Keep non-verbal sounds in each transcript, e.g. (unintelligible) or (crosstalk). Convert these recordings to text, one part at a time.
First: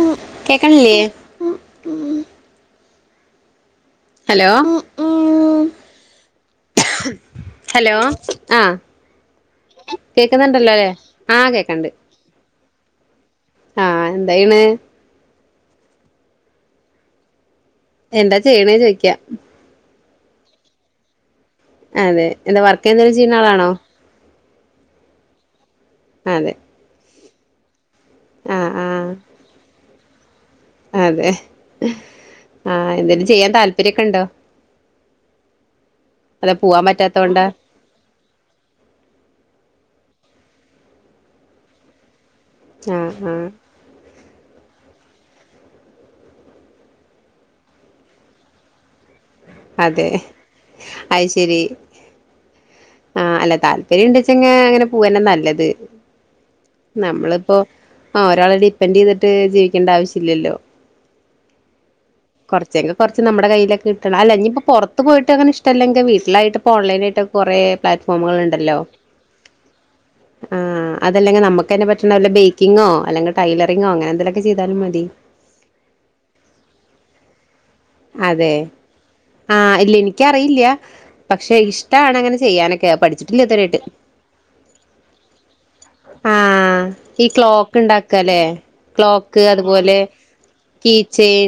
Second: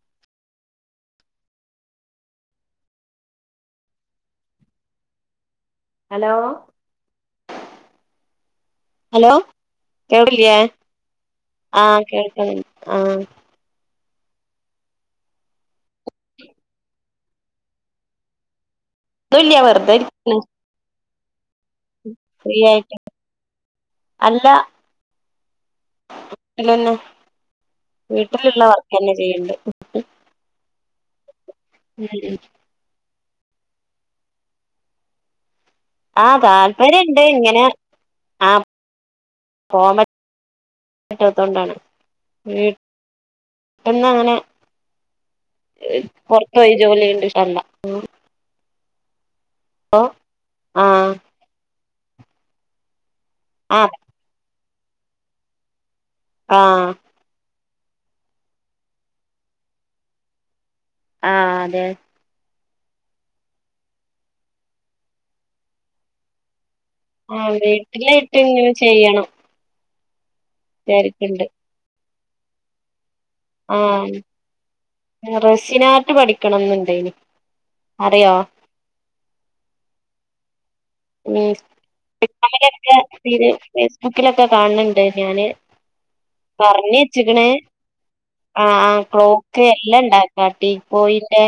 ഉ കേക്കണില്ലേ ഹലോ ഉ ഉ ഹലോ ഹലോ ആ ഹലോ കേൾക്കില്ലേ കേക്കുന്നുണ്ടല്ലോ അല്ലേ ആഹ കേക്കണ്ട് അഹ് ആഹ് എന്തായിണ് എന്താ ചെയ്യണേ ചോദിക്ക ല്ല്യ വെർ ണ് അതെ എന്താ വർക്ക് എന്തെങ്കിലും ചെയ്യുന്ന ആളാണോ അല്ല അതെ (unintelligible) വീട്ടിലുള്ള ആഹ് ആഹ് വർക്കന്നെ ചെയ്യണ്ട് അതെ ആഹ എന്ത ചെയ്യാൻ താല്പര്യൊക്കെ ഉണ്ടോ ആഹ അതോ പോവാൻ താല്പര്യുണ്ട് പറ്റാത്തോണ്ടാ ഇങ്ങനെ ആഹ പോ പറ്റത്തോണ്ടാണ് ആഹ് ആഹ് പെട്ടെന്ന് അങ്ങനെ പുറത്തു പോയി ജോലി ചെയ്യുന്നത് ഇഷ്ടമല്ല അതെ ആഹ് അത്ശരി ആഹ് അല്ല ആഹ് താല്പര്യം ഉണ്ടെച്ചങ്കി അങ്ങനെ പൂവന്നെ നല്ലത് ആഹ് നമ്മളിപ്പോ ആ ഒരാളെ ഡിപ്പെൻഡ് ചെയ്തിട്ട് ജീവിക്കേണ്ട ആവശ്യല്ലല്ലോ ആഹ അതെ കുറച്ചെങ്കികുറച്ച് നമ്മളെ കയ്യിലോക്കെ കിട്ടണം. അല്ല ഇനി ഇപ്പൊ പുറത്ത് പോയിട്ട് അങ്ങന ഇഷ്ടല്ലെങ്കിൽ വീട്ടിലായിട്ട് പ്പോ ഓൺലൈനായിയിട്ടൊക്കെ ആഹ് കൊറെ പ്ലാറ്റ്ഫോമുകൾ വീട്ടിലായിട്ട് ഇങ്ങനെ ഉണ്ടല്ലോ ചെയ്യണം ആഹ അതല്ലെങ്കിൽ വിചാരിക്ക്ണ്ട് നമ്മുക്കന്നെ പറ്റ ബേക്കിങ്ങോ അല്ലെങ്ക ആഹ റസിൻ ആർട്ട് പഠിക്കണന്നുണ്ടേനി അതെ ആഹ ഇല്ല എനിക്കറിയില്യ ഉം പക്ഷെ ഇഷ്ടണ അങ്ങനെ ചെയ്യാനൊക്കെ അങ്ങനെയൊക്കെ പഠിച്ചിട്ടില്ല ഇത് ഇതു വരായിട്ട് ഫേസ്ബുക്കിലൊക്കെ കാണുന്നുണ്ട് ഞാന് ആഹ പറഞ്ഞ് ഈ വെച്ചിക്കണ് ക്ലോക്ക് ഉണ്ടാക്കാൻ ആ ആ ക്ലോക്ക് എല്ലാം ഇണ്ടാക്കാംട്ടീ പോയിന്റെ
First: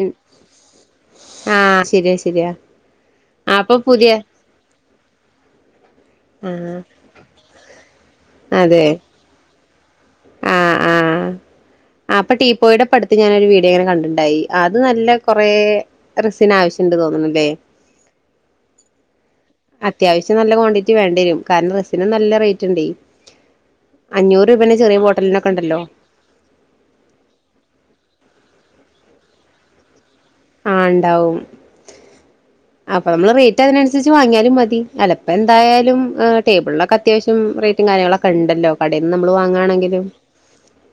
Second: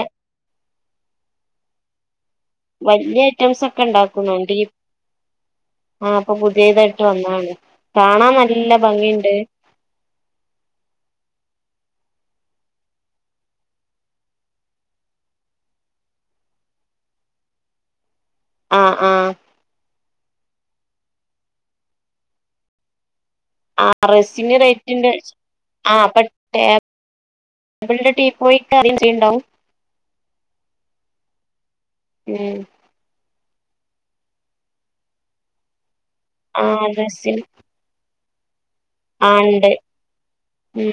ആഹ ശരിയാ ശരിയാ വലിയ ആ ഐറ്റംസ് അപ്പൊ ഒക്കെ പുതിയ ഉണ്ടാക്കുന്നുണ്ട് ആഹ അപ്പൊ പുതിയതായിട്ട് വന്നാണ് കാണാൻ നല്ല ഭംഗിയുണ്ട് ആഹ ആഹ അപ്പൊ ടീ പോയുടെ പഠിത്ത് ഞാനൊരു വീഡിയോ ഇങ്ങനെ കണ്ടിണ്ടായി അത് നല്ല കൊറെ റിസിന ആവശ്യംുണ്ട് തോന്നണല്ലേ ആഹ ആഹ അത്യാവശ്യം നല്ല ക്വാണ്ടിറ്റി വേണ്ട വരും കാരണം റസിന് നല്ല റേറ്റ് ഉണ്ട് ആറസിറേറ്റ് ബോട്ടലിനൊക്കെ ഇണ്ടല്ലോ ആ അപ്പ ബിി (inaudible) പോയിറം ചെയ്യണ്ടാവും (inaudible) ആഹ് ഇണ്ടാവും ഉം അപ്പൊ നമ്മള് റി- മറ്റ അതിനനുസരിച്ച് വാങ്ങിയാലും മതി അലപ്പോ എന്തായാലും ആ ടേബിളിലൊക്കെ അത്യാവിശം റസിന് റേറ്റും കാര്യങ്ങള- കണ്ടല്ലോ കടേന്ന് നമ്മൾ ആ ഉണ്ട് വാങ്ങയാണെങ്കിലും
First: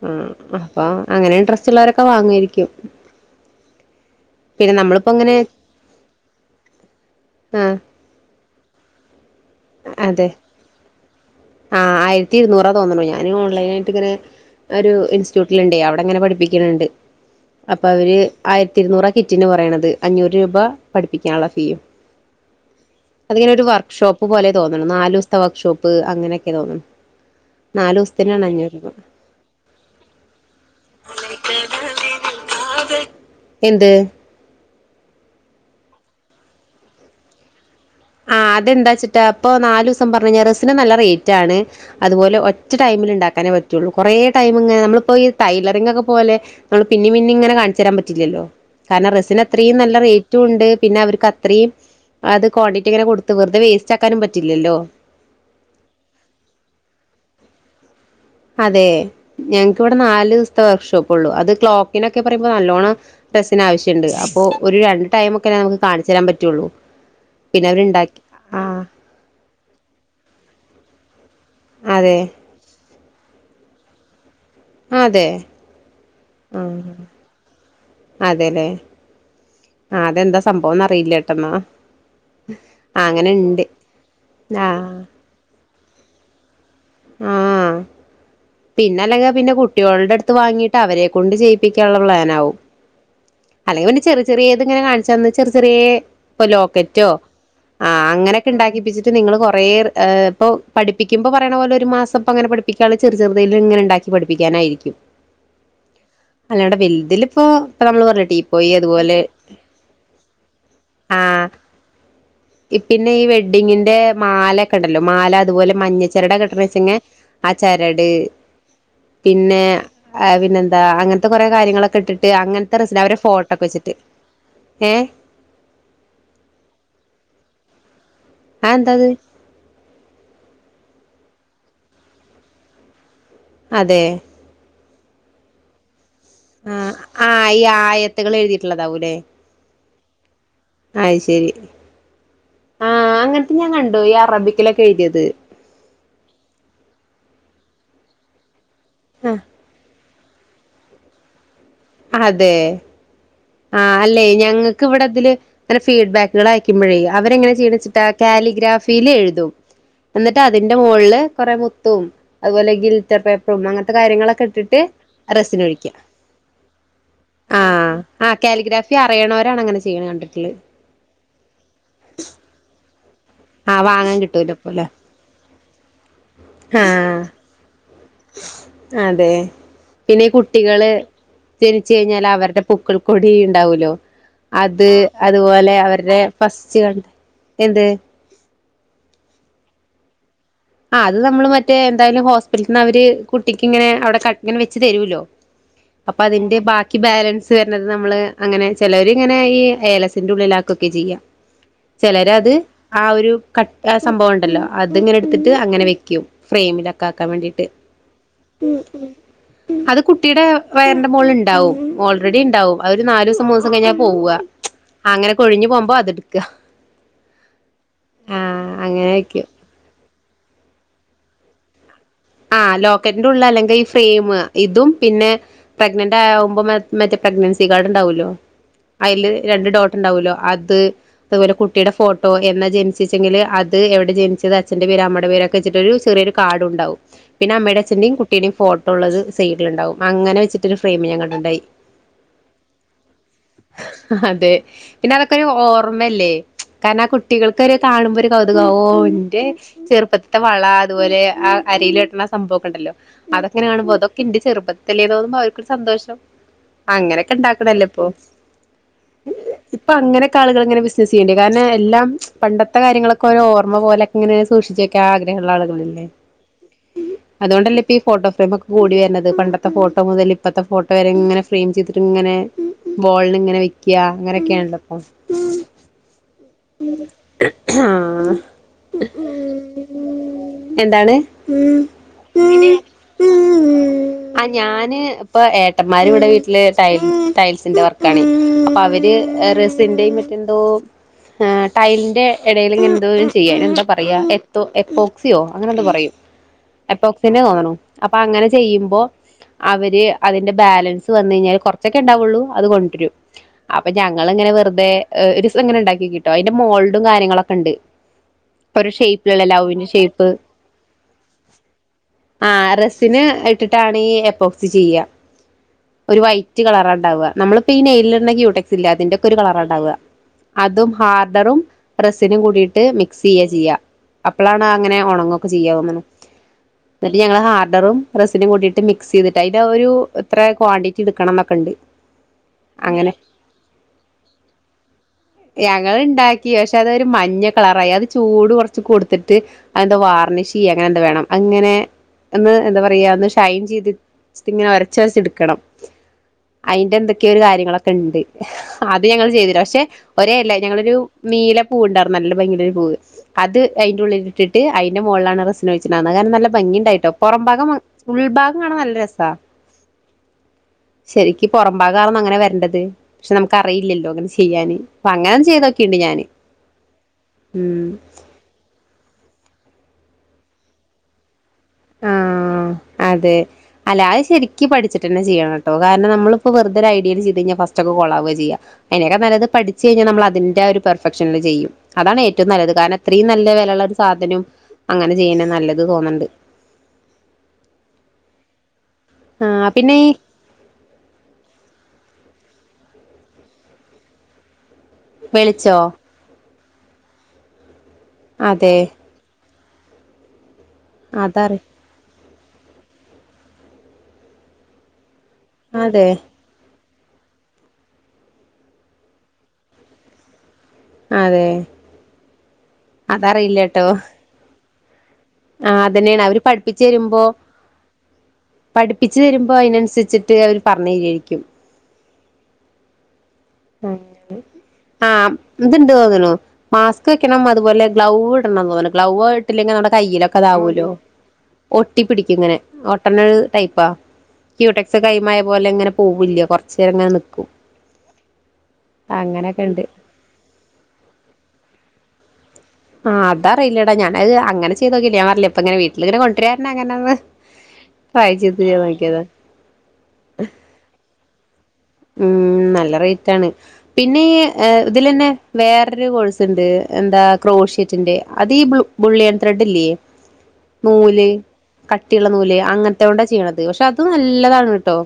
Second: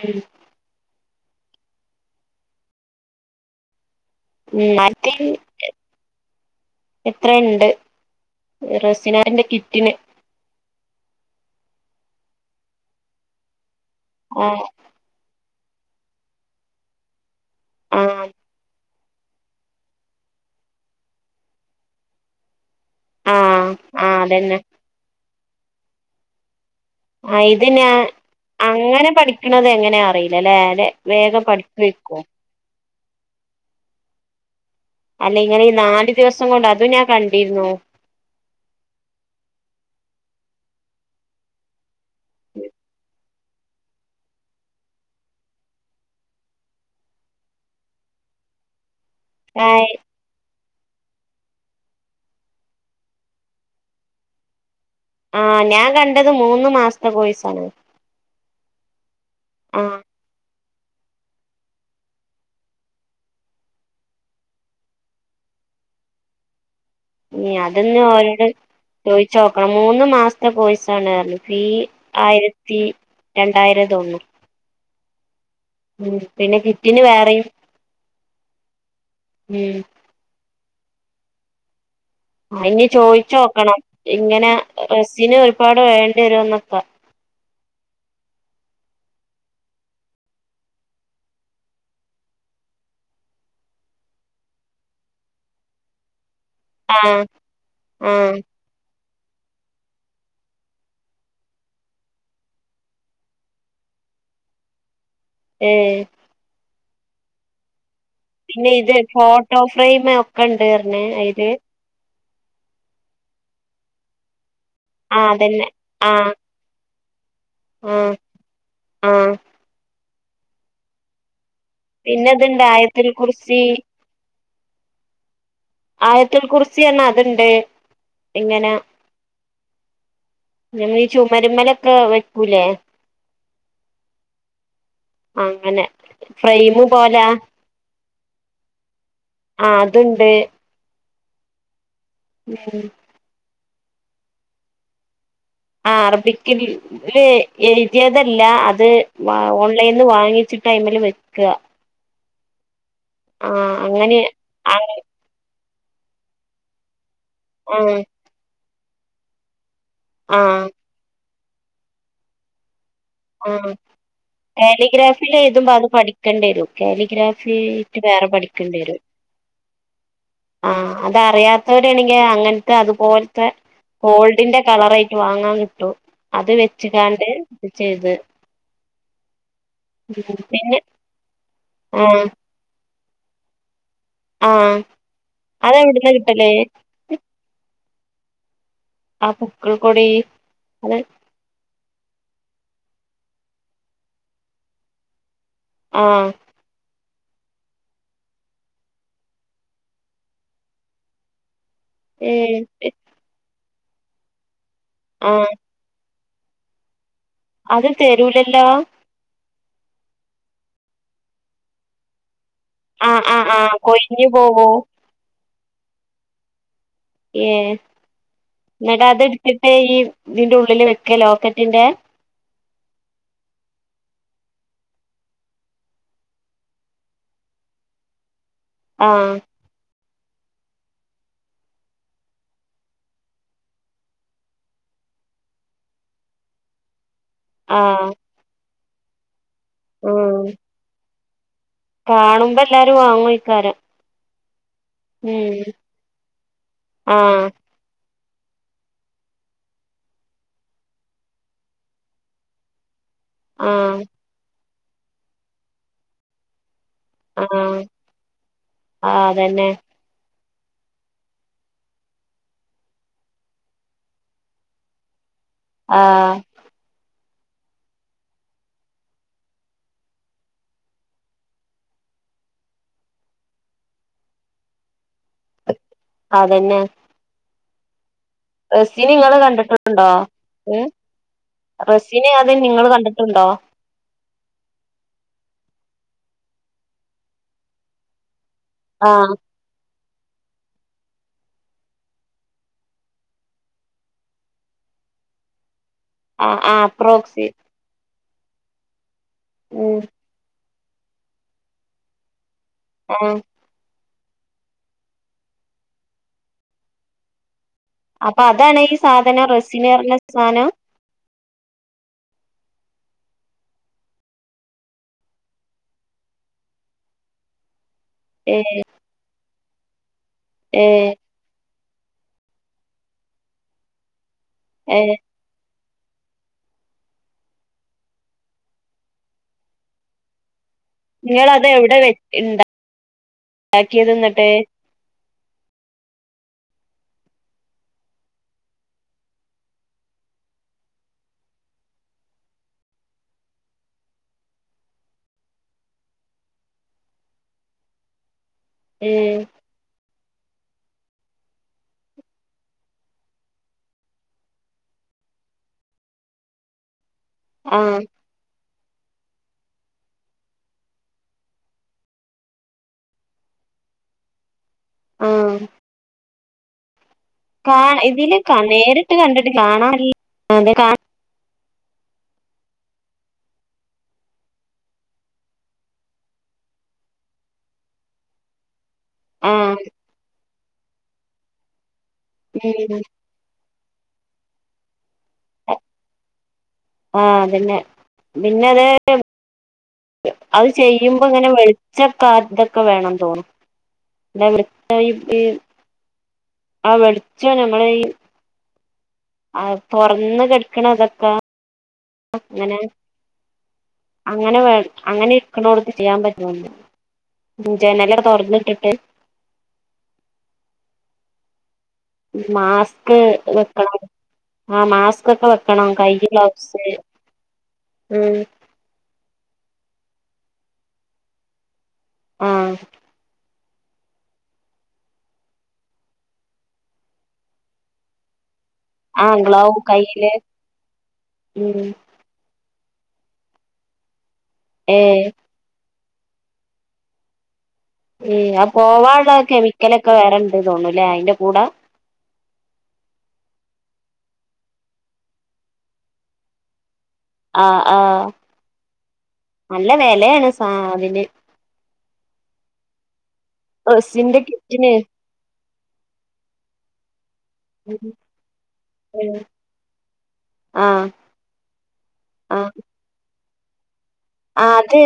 ഉം അപ്പൊ അങ്ങനെ ഡ്രസ്സിള്ളോരൊക്കെ വാങ്ങാരിക്കും ഉം മറ്റ എ എത്രെണ്ട് ആ റസിനാന്റെ കിറ്റിന് അതെ ആഹ് ആയിരത്തി ഇരുന്നൂറാ തോന്നണു ഞാനി ഓൺലൈനി ങ്ങനെ ആ അരു ഇൻസ് റ്റൂട്ടിലുണ്ടെ അവിടങ്ങനെ പഠിപ്പിക്കണണ്ട് അപ്പൊ ആ അവര് ആയിരത്തി ഇരുന്നൂറ- കിറ്റിന് പറയണത് അഞ്ഞൂറ് രൂപ പഠിപ്പിക്കാനുള്ള ഫീയും ആ അതിങ്ങനെ ഒരു ആ വർക്ക്ഷോപ്പ്- പോലെ അതന്നെ തോന്നുണു നാലുസ്- വർക്ക്ഷോപ്പ് അങ്ങനെയൊക്കെ തോന്നു ആ ഇത്ഞാ അങ്ങനെ പഠിക്കണത് എങ്ങന അറിയില്ലല്ലെ അല്ലേ ലെ വേഗം പഠിക്കുവരിക്കോ എന്ത് അല്ല ഇങ്ങനെ ഈ നാല് ദിവസം കൊണ്ട് അതും ഞാൻ കണ്ടിരുന്നു ആഹ് അതെന്താച്ചിട്ടാ അപ്പൊ നാലൂസം പറഞ്ഞഴിഞ്ഞാ ററിസിന് നല്ലറേറ്റണ് അതുപോലെ ഒറ്റ ടൈമിലിണ്ടാക്കാൻ പറ്റുള്ളൂ കുറേ ടൈംമിങ്ങനെ നമ്മളിപ്പൊ ഈ ടൈലറിങ്ങൊക്കെ പോലെ മ്മള് പിന്നേം പിന്നേം ഇങ്ങനെ കാണിച്ചരാൻ പറ്റില്ലല്ലോ കാരണം റസിന് അത്രയും ആയ് നല്ല റേറ്റുവുണ്ട് പിന്നെ അവര്ക്ക് അത്രയും അത് ക്വാണ്ടി- റ്റിങ്ങനെ കൊടുത്ത് വെറുതെ വേസ്റ്റാക്കാനും പറ്റില്ലല്ലോ ആ ഞാൻ കണ്ടത് മൂന്ന് മാസ്ത്തെ കോയ്സാണ് അതേ ഞങ്ങക്ക്വ്ടെ നാലൂസ് ത്തെ വർക്ക്ഷോപ്പുള്ളു അത് ക്ലോക്കിനൊക്കെ പറയുമ്പൊ നല്ലോണ്ണം റെസിന് ആവിശ്യണ്ട് അപ്പൊ ഒരു രണ്ട് ടൈംമൊക്കെ നമ്ക്ക് കാണിച്ചരാൻ പറ്റൂള്ളൂ ഏ അതിന്നാ ഓരോട് ചോയ്ച്ചോക്കണം മൂന്ന് മാസത്തെ കോഴ്സ് കാണാർന്നു ഈ അതെ ആയിരത്തി രണ്ടായിരം തോന്ന്ണു ആതെ ഉം പിന്നെ കിറ്റിന് വേറിം അതേല്ലേ ആ അതെന്താ സംഭവോന്ന ർപ്പയില്ലട്ടന്നാ ആ ഇനി ചോയിച്ചോക്കണം ഇങ്ങനെ ആ ബസ്സിന് ഒരുപാ ട് വേണ്ടി വരോന്നൊക്ക ആ പിന്നെ അല്ലങ്കെ പിന്നെ കുട്ട്യോൾടെട്ത്ത് വാങ്ങിട്ട് അവരെ കൊണ്ട് ചെയ്യിപ്പിക്കാള്ള പ്ലാനാവും അല്ലെങ്കിൽ പിന്നെ ചെറിയ ചെറിയത് ഇങ്ങനെ കാണിച്ചെന്ന് ചെറ് ചെറ്യേ ഇപ്പൊ ആ ലോക്കറ്റോ ആ അങ്ങനക്കെ ണ്ടാക്കിപ്പിച്ചി ത് നിങ്ങള് കൊറേ ർ ഏ പ്പോ പഠിപ്പിക്കുമ്പോ പറയണ പോലെ ഒരു മാസംപ്പങ്ങനെ പഠ്പ്പിക്കാൻച്ച ചെറ് ചെറ്‌തേലിങ്ങനെണ്ടാക്കി പഠിപ്പിക്കാനായിരിക്കും ഏ ന്നേട വൽതിലിപ്പോ പിന്നെ ഇത് ഫോട്ടോ ഫ്രെയ്മ് ഒക്കെണ്ട്റഞ്ഞെ അയ്ല് ഇ പിന്നെ ഈ വെഡ്ഡിങ്ങിന്റെ മാല കണ്ടല്ലോ ആഹ് മാല അതന്നെ അതുപോലെ ആഹ് മഞ്ഞച്ചരടാകെട്ട്ണേച്ചങ്ങേ ചരട് ആഹ് ആഹ് ആ പിന്നെന്താ അങ്ങൻത്തെ കൊറേ കാര്യങ്ങളൊക്കെട്ട്ട്ട് പിന്നെ ഇതുണ്ട് അങ്ങൻത്തെ റസ് ല് ആയത്തുൽ അവരെ കുർസി ഫോട്ടോക്കെവെച്ച്ട്ട് ഏ ആയത്തുൽ കുറിസിയെന്ന അത്ണ്ട് എങ്ങന ആ എന്താത് ഞങ്ങ ചുമരുമെലെക്ക വെക്കൂലേ അതേ അങ്ങനെ ആ ഫ്രെയിമും പോലാ ആ ഈ ആയത്തുകൾ ആ അത്ണ്ട് അയ്ശെരി ആ അങ്ങനത്തെ ഞാൻ കൺ ണ്ടോ ഈ അറബിക്കലൊക്ക എഴുതിയത് അറബിക്കില് എഴുതിയതല്ല ത് വാ ആ ഓൺലൈൻ വാങ്ങിച്ചിട്ടയ്മല് വെക്ക അതെ ആ അങ്ങനെ അല്ലെ ഞങ്ങക്ക് ആഹ് ഇവിടത്തില് അങ്ങന ഫീഡ്ബാക്കുകളയ്ക്കുമ്പഴേക അവരങ്ങനെ ചീണ് ആഹ് വച്ചിട്ടാ കാലിഗ്രാഫ് വില എഴുതും എന്നിട്ട് ആഹ് അതിന്റെ മോളില് കുറെ മുത്തും അതുപോലെങ്കിൽ ആ കാലിഗ്രാഫിൽ എഴുതുമ്പ അത് റെസിനൊഴിക്കുക പഠിക്കേണ്ടി വരും കാലിഗ്രാഫി ആഹ് ആഹ് കാലിഗ്രാഫി ഠിക്കേണ്ടവരും അറിയണവരാണ് അങ്ങനെ ചെയ്യണ കണ്ടിട്ടുള്ളത് ആ അതറിയാത്തവരാണെങ്കിൽ അങ്ങനത്തെ അതുപോ ആഹ് വാങ്ങാൻ കിട്ടൂലോ ഗോൾഡിന്റെ ഇപ്പോലെ കളറായിട്ട് വാങ്ങാൻ ട്ടു അത് ആഹ് വെച്ച്കാണ്ട് ശരി അതെ പിന്ന പിന്നെ കുട്ടികള് ജനിച് ആഹ് കഴിഞ്ഞാല് അവര്ടെ പോ പൊക്കിൾ കൊടി ഉണ്ടാവല്ലോ ആഹ് അത് അതുപോലെ അതെവിടുന്നാ അവരുടെ കിട്ടല് ഫസ്റ്റ് കണ്ട് ഏത് ആ പോക്കൾ കൊടി ആ അത് നമ്മള് മറ്റേ എന്തായാലും ഹോസ്പിറ്റൽന് അവര് കുട്ടിക്ക്ങ്ങനെ അവിടെ ക വെച്ച് തരുല്ലോ അപ്പോ ആഹ് അതിന്റെ ബാ ബാലൻസ് വര്ണത് നമ്മള് അങ്ങനെ ചിലർ ഇങ്ങനെ ഈ ഏലസിന്റെ ഉള്ളില ആക്കൊക്കെ ചെയും ചിലരത് ഏഹ് ആ ഒരു കട്ട സംഭവം ഉണ്ടല്ലോ അത് ടുത്തിട്ട് ആഹ് അങ്ങെ വെക്കും ഫ്രെയിമില അത് തരൂലല്ലോ അത് കുട്ടിടെ വയറിന്റെ മോൾ ഉണ്ടാവും ഓൾറെഡി ണ്ടാവും ഒരു ആഹ് നാല്സം ആഹ് മൂന്സം ആഹ് കഴിഞ്ഞാ കൊഴിഞ്ഞു പോവാ പോവോ അങ്ങന പ്ഴിഞ്ഞു പോമ്പോ അതെടുക്ക ഏ ന്നിട്ട് അങ്ങനെ അത്‌ വെക്കും എടുത്തിട്ട് ഈ ഇതിന്റെ ഉള്ളില് വെക്ക ലോക്കറ്റിന്റെ ആ ലോക്കറ്റിന്റെ ഉള്ള് അല്ലെങ്കി ഈ ഫ്രെയിമ് ഇതും പിന്നെ പ്രഗ്നന്റ് ആകുമ്പോ മറ്റേ പ്രഗ്നൻസി കാർഡ് ഉണ്ടാവൂല്ലോ അതില് ആഹ് രണ്ട് ഡോ ഉണ്ടാവൂല്ലോ അത് അതുപോലെ കുട്ടിടെ ഫോട്ടോ എന്നാ ജനിച്ചിച്ചിച്ചെങ്കില് അത്. എവിടെ ജനിച്ചത്? അച്ഛന്റെ പേര് അമ്മടെ പേരൊക്കെ വെച്ചിട്ട് ഒരു ചെറിയൊരു കാഡുണ്ടാവും. പിന്നെമ്മേടേം ആഹ് അച്ഛന്റേം കുട്ടിടീം ഫോ ട്ടോള്ളത് സൈഡില്ണ്ടാവും ആഹ് അങ്ങനെവെച്ചിട്ട് ഒര് ഫെയിം ഞാൻ ക ണ്ടായി കാണുമ്പോ എല്ലാരും വാങ്ങും മിക്കവാറും അതെ പിന്നെ അതൊക്കെ ഒരു ഓർമ്മല്ലേ? കാരണം ആ ആഹ് കുട്ടികൾക്ക ഒര് കാണുമ്പോ ഒര് കൗതുകാവും. ഓ ന്റെ ചെറുപ്പത്ത്ത്തെ വള അതുപോലെ ആ അരയിലെട്ടണ ആ സംഭവൊക്കേണ്ടല്ലോ അതൊക്കെങ്ങനെ കാണുമ്പോ ആഹ് ഇതൊക്കെ ന്റെ ചെറുപ്പ ത്ത്ലേ തോന്നുമ്പോ അവർക്കൊരു സന്തോഷം. അങ്ങനൊക്കെ ആഹ് ഇണ്ടാക്കണല്ലേ ഇപ്പോ. ആ അതന്നെ ഇപ്പ അങ്ങനെ ക്കെ ആളുകൾ ഇങ്ങനെ ബസിനസ് ചെയ്യ്ണ്ടേ. കാരണം എല്ലാം പണ്ടത്തെ കാര്യങ്ങളൊക്കെ ഒര് ഓർമ്മ പോലൊക്കെങ്ങനെ സൂക്ഷിച്ചെക്കാൻ ആഗ്ര ഹള്ള ആ ആളുകള്ല്ലേ? അതുകൊണ്ടല്ലേ ഇപ്പ ഈ ഫോട്ടോ ഫ്രെയിം ഒക്കെ കൂടി വരണത്. പണ്ടത്തെ ഫോട്ടോ മുതൽ ഇപ്പത്തെ ഫോട്ടോ വരെ ഇങ്ങനെ ഫ്രെയിം ചെയ്തിട്ട് ഇങ്ങനെ വോളിലിങ്ങനെ വെക്കാ. അങ്ങനെയൊക്കെയാണല്ലോ ഇപ്പോ. അതന്നെ ആ റെസിന് നിങ്ങള് കണ്ടിട്ടുണ്ടോ ഏ എന്താണ് റെസിനെ അത് നിങ്ങള് കണ്ടിട്ടുണ്ടോ ആ ഞാന് ഇപ്പോ ട്ടന്മാരും ഇവിടെ വീട്ടില് ടൈൽ ടൈൽസിന്റെ വർക്കാണേ പ്പ ആ അവര് റസിന്റെയും എന്തോ ഏഹ് ടൈലിന്റെ എടേല് ഇങ്ങനെ എന്തോര് ചെയ്യാ. എന്താ പറയാ എപ്പ് എപ്പോക്സിയോ അങ്ങനെ എന്തോ പറയും. ആ ആ എപ്രോക്സി അപ്പോ അങ്ങനെ ചെയ്യുമ്പോ അവര് അതിന്റെ ബാലൻസ് വന്നയിഞ്ഞാൽ അത് കൊറച്ചൊക്കെ ഉണ്ടാവുള്ളൂ അത് കൊണ്ട് രും ആ അപ്പ ഞ ങ്ങള്ങ്ങനെ വെറ്തെ ഏഹ് ഒരീസം ങ്ങനെ ണ്ടാക്കി ക്കിട്ടോ അതിന്റെ മോൾഡും കാര്യങ്ങളൊക്കെണ്ട് അപ്പൊ അതാണ് ഈ സാധനം റസിമീറിന ഷേപ്പ് സാധനം ആ റസിന് ഇട്ടിട്ടാണ് ഈ എപ്പോക്സി ചെയ്യുക ഒരു വൈറ്റ് കളറണ്ടാവുക നമ്മളിപ്പോ ഏ ക്ൂടെക് ഇ അതിന്റെ ഒരു കളറാണ് അവ ഏ അതും ഹാർഡറും റെസിനും കൂടിട്ട് മിക്സ് ചെയ്യാ ചെയ്യ അപ്പോളാണ് അങ്ങനെ ഏ ഉണങ്ങൊക്കെ ചെയ്യാവുന്നുന്നത് എന്നിട്ട് ഞങ്ങള് ഹാർഡറും സിനും കൂട്ടട്ട് മിക്സ് ചെയ്തിട്ട് അതിന്റെ ഒരു എത്ര ക്വാണ്ടിറ്റി എടുക്കണം നിങ്ങ എന്നൊക്കെ അത് ഉണ്ട് എവിടെ വണ്ട അങ്ങനെ ഉണ്ടാക്കിയത് എന്നിട്ട് ഞങ്ങൾ ഇണ്ടാക്കി പക്ഷെ അതൊ ഒരു മഞ്ഞ കളറായി അത് ചൂട് കുറച്ച് കൊടുത്തിട്ട് അതെന്താ വാർണിഷ് ചെയ്യ അങ്ങനെ എന്താ വേണം അങ്ങനെ ഒന്ന് എന്താ പറയാ ഒന്ന് ഷൈൻ ചെയ്തിട്ട് ഇങ്ങനെ ഒരച്ചരച്ച എടുക്കണം അതിന്റെ എന്തൊക്കെയൊ ഒരു കാര്യങ്ങളൊക്കെ ഉണ്ട് അത് ഞങ്ങൾ ഉം ചെയ്തിരാ പക്ഷെ ഒരേ അല്ല ഞങ്ങളൊരു നീലൂ ഉണ്ടായിരുന്നു നല്ല ഭംഗിയ ഒരു പൂവ അത് അതിന്റെറെ ഉള്ളില ഇട്ടിട്ട് അതിന്റെ മുകളിലാണ് റസന് വെിച്ചിട്ടണ്ടുന്നത് കാരണം നല്ല ഭംഗി ഉണ്ടായിട്ടോ പുറം ഭാഗം ആ ഉൾഭാഗം കാണ നല്ല രസാ ശരിക്ക പുറമ്പാകറന്ന അങ്ങനെ വരേണ്ടത് പക്ഷെ നമുക്ക് അറിയില്ലല്ലോ അങ്ങനെ ചെയ്യാന് അപ്പൊ ആ അങ്ങനെ ചെയ്തൊക്കെയുണ്ട് ഞാാന് കാ ഇതില് നേരിട്ട് കണ്ടിട്ട് കാണാം അ അതെ കാ ആഹ അതെ അല്ലാതെ ശെരിക്കക്ക് പഠിച്ചിട്ട് തന്നെ ചെയ്യണം കേട്ടോ കാരണം നമ്മളിപ്പോ വെറുതെരു ഐഡിയൽ ചെയ്ത് കഴിഞ്ഞാൽ ഫസ്റ്റ് ഒക്കെ കൊളാവുക ചെയ്യ അതിനെയക്കെ നല്ലത് ആ പഠിച്ചച്ച് കഴിഞ്ഞാ നമ്മള അതിന്റെ ഒരു ഫക്ഷനിൽ ചെയ്യും അതാണ് ഏറ്റവും നല്ലത് കാരണം ഉം അത്രയും നല്ല വിലയുള്ള ഒരു സാധനം അങ്ങനെ ജ്യനൻ നല്ലത് തോന്നുന്നുണ്ട് ആഹതന്നെ പിന്നെത് ആഹ് പിന്നെ അത് ചെയ്യുമ്പോ ഇങ്ങനെ ഉച്ചക്കെ ഇതൊക്കെ വേണം തോന്നും ഇ ആ ഇ വിളിച്ചോ ആ വെളിച്ച നഞമ്മളെ ഈ അതെ ആ പൊറന്ന് കെ ക്കണ തക്ക അതറി അങ്ങനെ അങ്ങനെ വേ അങ്ങനെ ഇരിക്കുന്നോടുത്ത് അതെ ചെയ്യാൻ പറ്റോ പൂജ നല്ലട തുറന്നട്ടിട്ട് അതെ മാസ്ക് അതറിയില്ലട്ടോ വെക്കണം. ആ മാസ് ആഹ്, അതന്നെണ്. അവര് പഠിപ്പിച്ചരുമ്പോ ഉം പഠിപ്പ ഇജ് വരുമ്പോ അതിനനുസരിച്ചിട്ട് അവര് പറഞ്ഞില്ലേക്കും. ആഹ് ആഹ് ഇത്ണ്ട് തോന്ന്ണു മാസ്ക് വെക്കണം അതുപോലെ ഗ്ലൗവ് തോന്നുന്നു ഗ്ലൗവ ആയിട്ടില്ലെങ്കിൽ (unintelligible) ഗ്ലാവ് ആഹ് ഗ്ലൗ ഇട്ടില്ലെങ്കിൽ നമ്മുടെ കയ്യില് കയ്യിലൊക്കെ ഇതാവകല്ലോ ഉം ഒട്ടി പിടിക്കും ഇങ്ങനെ ഒട്ട്നെ ടൈപ്പാ ക്യുടെക്സ് ഏഹ് കൈമായ പോലെ ഇങ്ങനെ പോവില്ല കുറച്ചേരങ്ങനെ നിക്കും. ഏഹ്, അത് പോവാലെ അങ്ങനെയൊക്കെ ഉണ്ട് കെമിക്കലൊക്കെ വേറെണ്ട് തോന്നൂല്ലേ അതിന്റെ കൂടെ ആഹ് അതറിയില്ലട ഞാനത് അങ്ങനെ ചെയ്തോക്കീലാ, ഞാൻ പറഞ്ഞില്ലേ ഇപ്പങ്ങനെ വീട്ടിലിങ്ങനെ കൊണ്ടരാ അങ്ങന്ന് ആഹ് ആഹ്, നല്ല വെലയാണ് സ അതില് ഉം നല്ല റേയ് റ്റാണ്. പിന്നെ ഡ്രസ്സിന്റെ കിറ്റിന് ഇതിലന്നെ വേറൊരു കോഴ്സുണ്ട് എന്താ ബുൾഷിറ്റിന്റെ, അത് ഈ ബ്ലൂ ബുള്ളിയൻ ആഹ് ത്രഡില്ലേ ആഹ് നൂല്, കട്ടിയുള്ള നൂല് അങ്ങനത്തോണ്ടാ ചെയ്യണത്. പക്ഷെ അ ആഹ് അത്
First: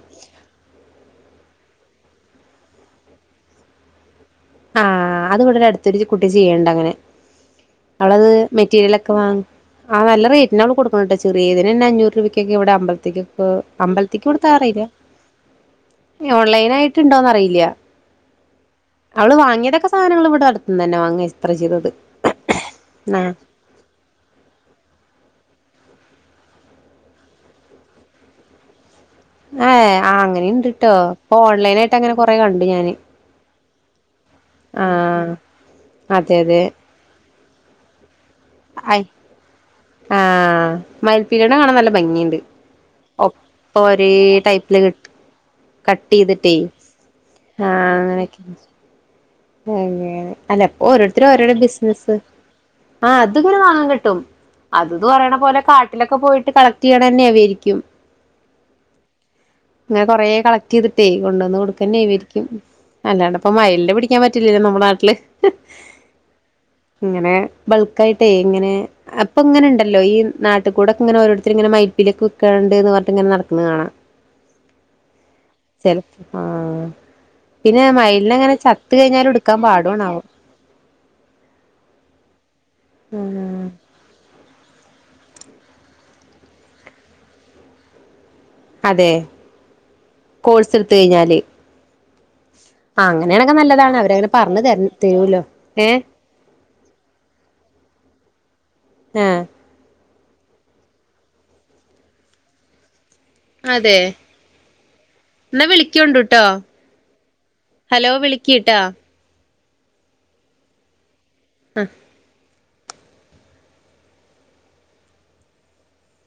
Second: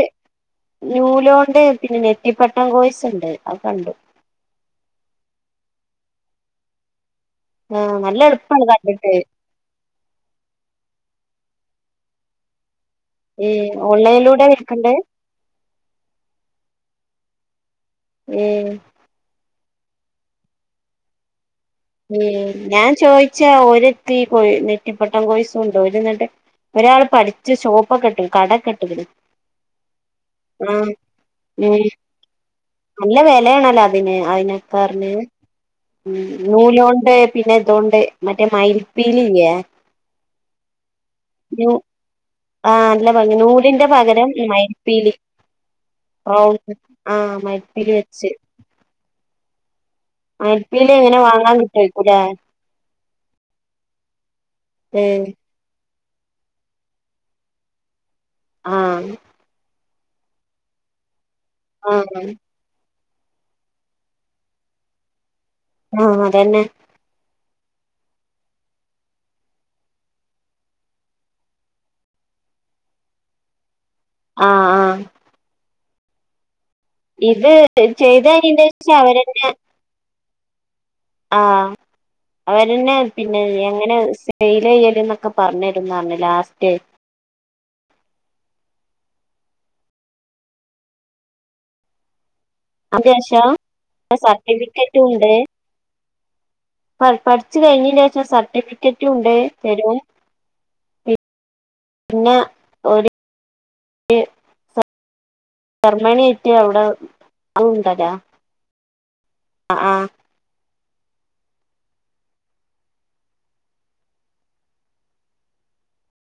നൂലോണ്ട് പിന്നെ നെ റ്റിപട്ടം കോഴസുണ്ട്. അത് കണ്ട് ആഹ് അത് ഇവിടൊരു അടുത്തൊരു കുട്ടി ചെയ്യണ്ട് അങ്ങനെ ആഹ് നല്ല അവളത് എളുപ്പമാണ് കണ്ടിട്ട് മെറ്റീരിയലൊക്കെ വാങ്, ആഹ് നല്ല റേറ്റിനാ അവള് കൊടുക്കണട്ടോ ചെ ചെറിയതിനന്നെ അഞ്ഞൂറ് രൂപയ്ക്കൊക്കെ ഇവിടെ അമ്പ ഈ ത്തിക്കൊക്കെ, അമ്പലത്തിക്ക് ഓൺലൈനിലൂടെ കൊടുത്താ അറിയില്ല. വിൽക്കണ്ട് ഇനി ഓൺലൈൻ ആയിട്ട് ഇണ്ടോന്നറി ഇല്ല്യാ ഏഹ് അവള് വാങ്ങിയതൊക്കെ സാധങ്ങള് ഇവിടെ അടുത്തിന്നനെ വാങ്ങില് സ് ഹ്മ്മ്, ഞാൻ ചോയിച്ചാ ഒരുത്തി പോ നെറ്റിപ്പട്ടം കോഴിസ് ണ്ട്. ഓരിന്നട്ട് ഒരാള് പഠിച്ചു ഷോപ്പൊക്കെ ഇട്ട്ക്ക് കടക്കെ ഇട്ട്ക്ക്ന്. ആഹ്, അങ്ങനെയിണ്ട്ട്ടോ, ഇപ്പൊ ഉം ഓൺലൈൻ ആയിട്ട് അങ്ങനെ കൊറേ കൻ നല്ല വെലയാണല്ലേ അ പിന്നേ അയി ആഹ് ഉം അതെ അതെ നൂലോണ്ട് പിന്നെ ഇതോണ്ട് മറ്റേ മൈൽപ്പീലിയില്ല്യേ ആ മയിൽപ്പീലീടെ കാണാൻ നല്ല ഭംഗിയി ആ നല്ല ഭംഗി നൂലിന്റെ പകരം ടൈപ്പില് കിട്ട് മയിൽപ്പീലി കട്ട് പ്രൊ ചെയ്തിട്ടേ ആ ആഹ് മയിൽപ്പീലി വെച്ച് അങ്ങനെയൊക്കെ അങ്ങനെ അല്ലപ്പൊ മയിൽപ്പീലി എങ്ങനെ ഓരോരുത്തരും വാങ്ങാൻ ഓരോരോ ബിസിനസ് കിട്ടുവായിരിക്കുംല്ലേ ആ അത് കൊറേ വാങ്ങാൻ കിട്ടും അത്ന്ന് ഏഹ് പറയണ പോലെ കാ കാട്ടിലൊക്കെ പോയിട്ട് കളക്ട് ചെയ്യണ തന്നെ അവേരിക്കും ആഹ് അങ്ങനെ കൊറേ കളക്ട് ചെയ്തിട്ടേ കൊണ്ടന്ന് ആഹ് കൊടുക്കന്നെയവിരിക്കും അല്ലാണ്ട് അപ്പ മലിന്റെ പിടി ക്കാൻ പറ്റില്ലല്ലോ നമ്മുടെ നാട്ടില് ആ അതന്നെ ബൾക്ക് ആായിട്ടേ ഇങ്ങനെ അപ്പൊ ഇങ്ങനെ ഇണ്ടല്ലോ ഈ നാട്ടുകൂടെൊക്കെ ഇങ്ങനെ ഓരോരുത്തർ ഇങ്ങനെ മൈപ്പിലൊക്കെ വെക്കാണ്ട് എന്ന് പറഞ്ഞട്ട് ഇങ്ങനെ നടക്കുന്നത് കാണാം ആ ആ ചലപ്പ ആ ഇത് ചെയ്ത എത്ത് കഴഞ്ഞാലുടുക്കാൻ പാടണാവോ ആ അവരന്നെ പിന്നെ ആഹ് എങ്ങനെ (unintelligible) ല്ലല എന്നൊക്കെ പറഞ്ഞിരുന്നാണ് ലാസ്റ്റ് അതെ കോഴ്സ് എടുത്ത കഴിഞ്ഞാല് ആ അതിന്റേഷം അങ്ങനെയണൊക്കെ നല്ലതാണ് അവരങ്ങനെ പറഞ്ഞു ത സർട്ടിഫിക്കറ്റും ഉണ്ട് തരുൂലോ ഏ പഠിച്ചു കഴിഞ്ഞന് ശേഷം സർട്ടിഫിക്കറ്റ ഉണ്ട് ആഹ് തരും പിന്നെ ഒരു അതെ എന്നാ വിളിക്കോണ്ട് ജർമ്മണി ട്ടോ ആയിട്ട് അവിടെ അതും ഹലോ വിളിക്കിട്ടാ ആ ആ ആ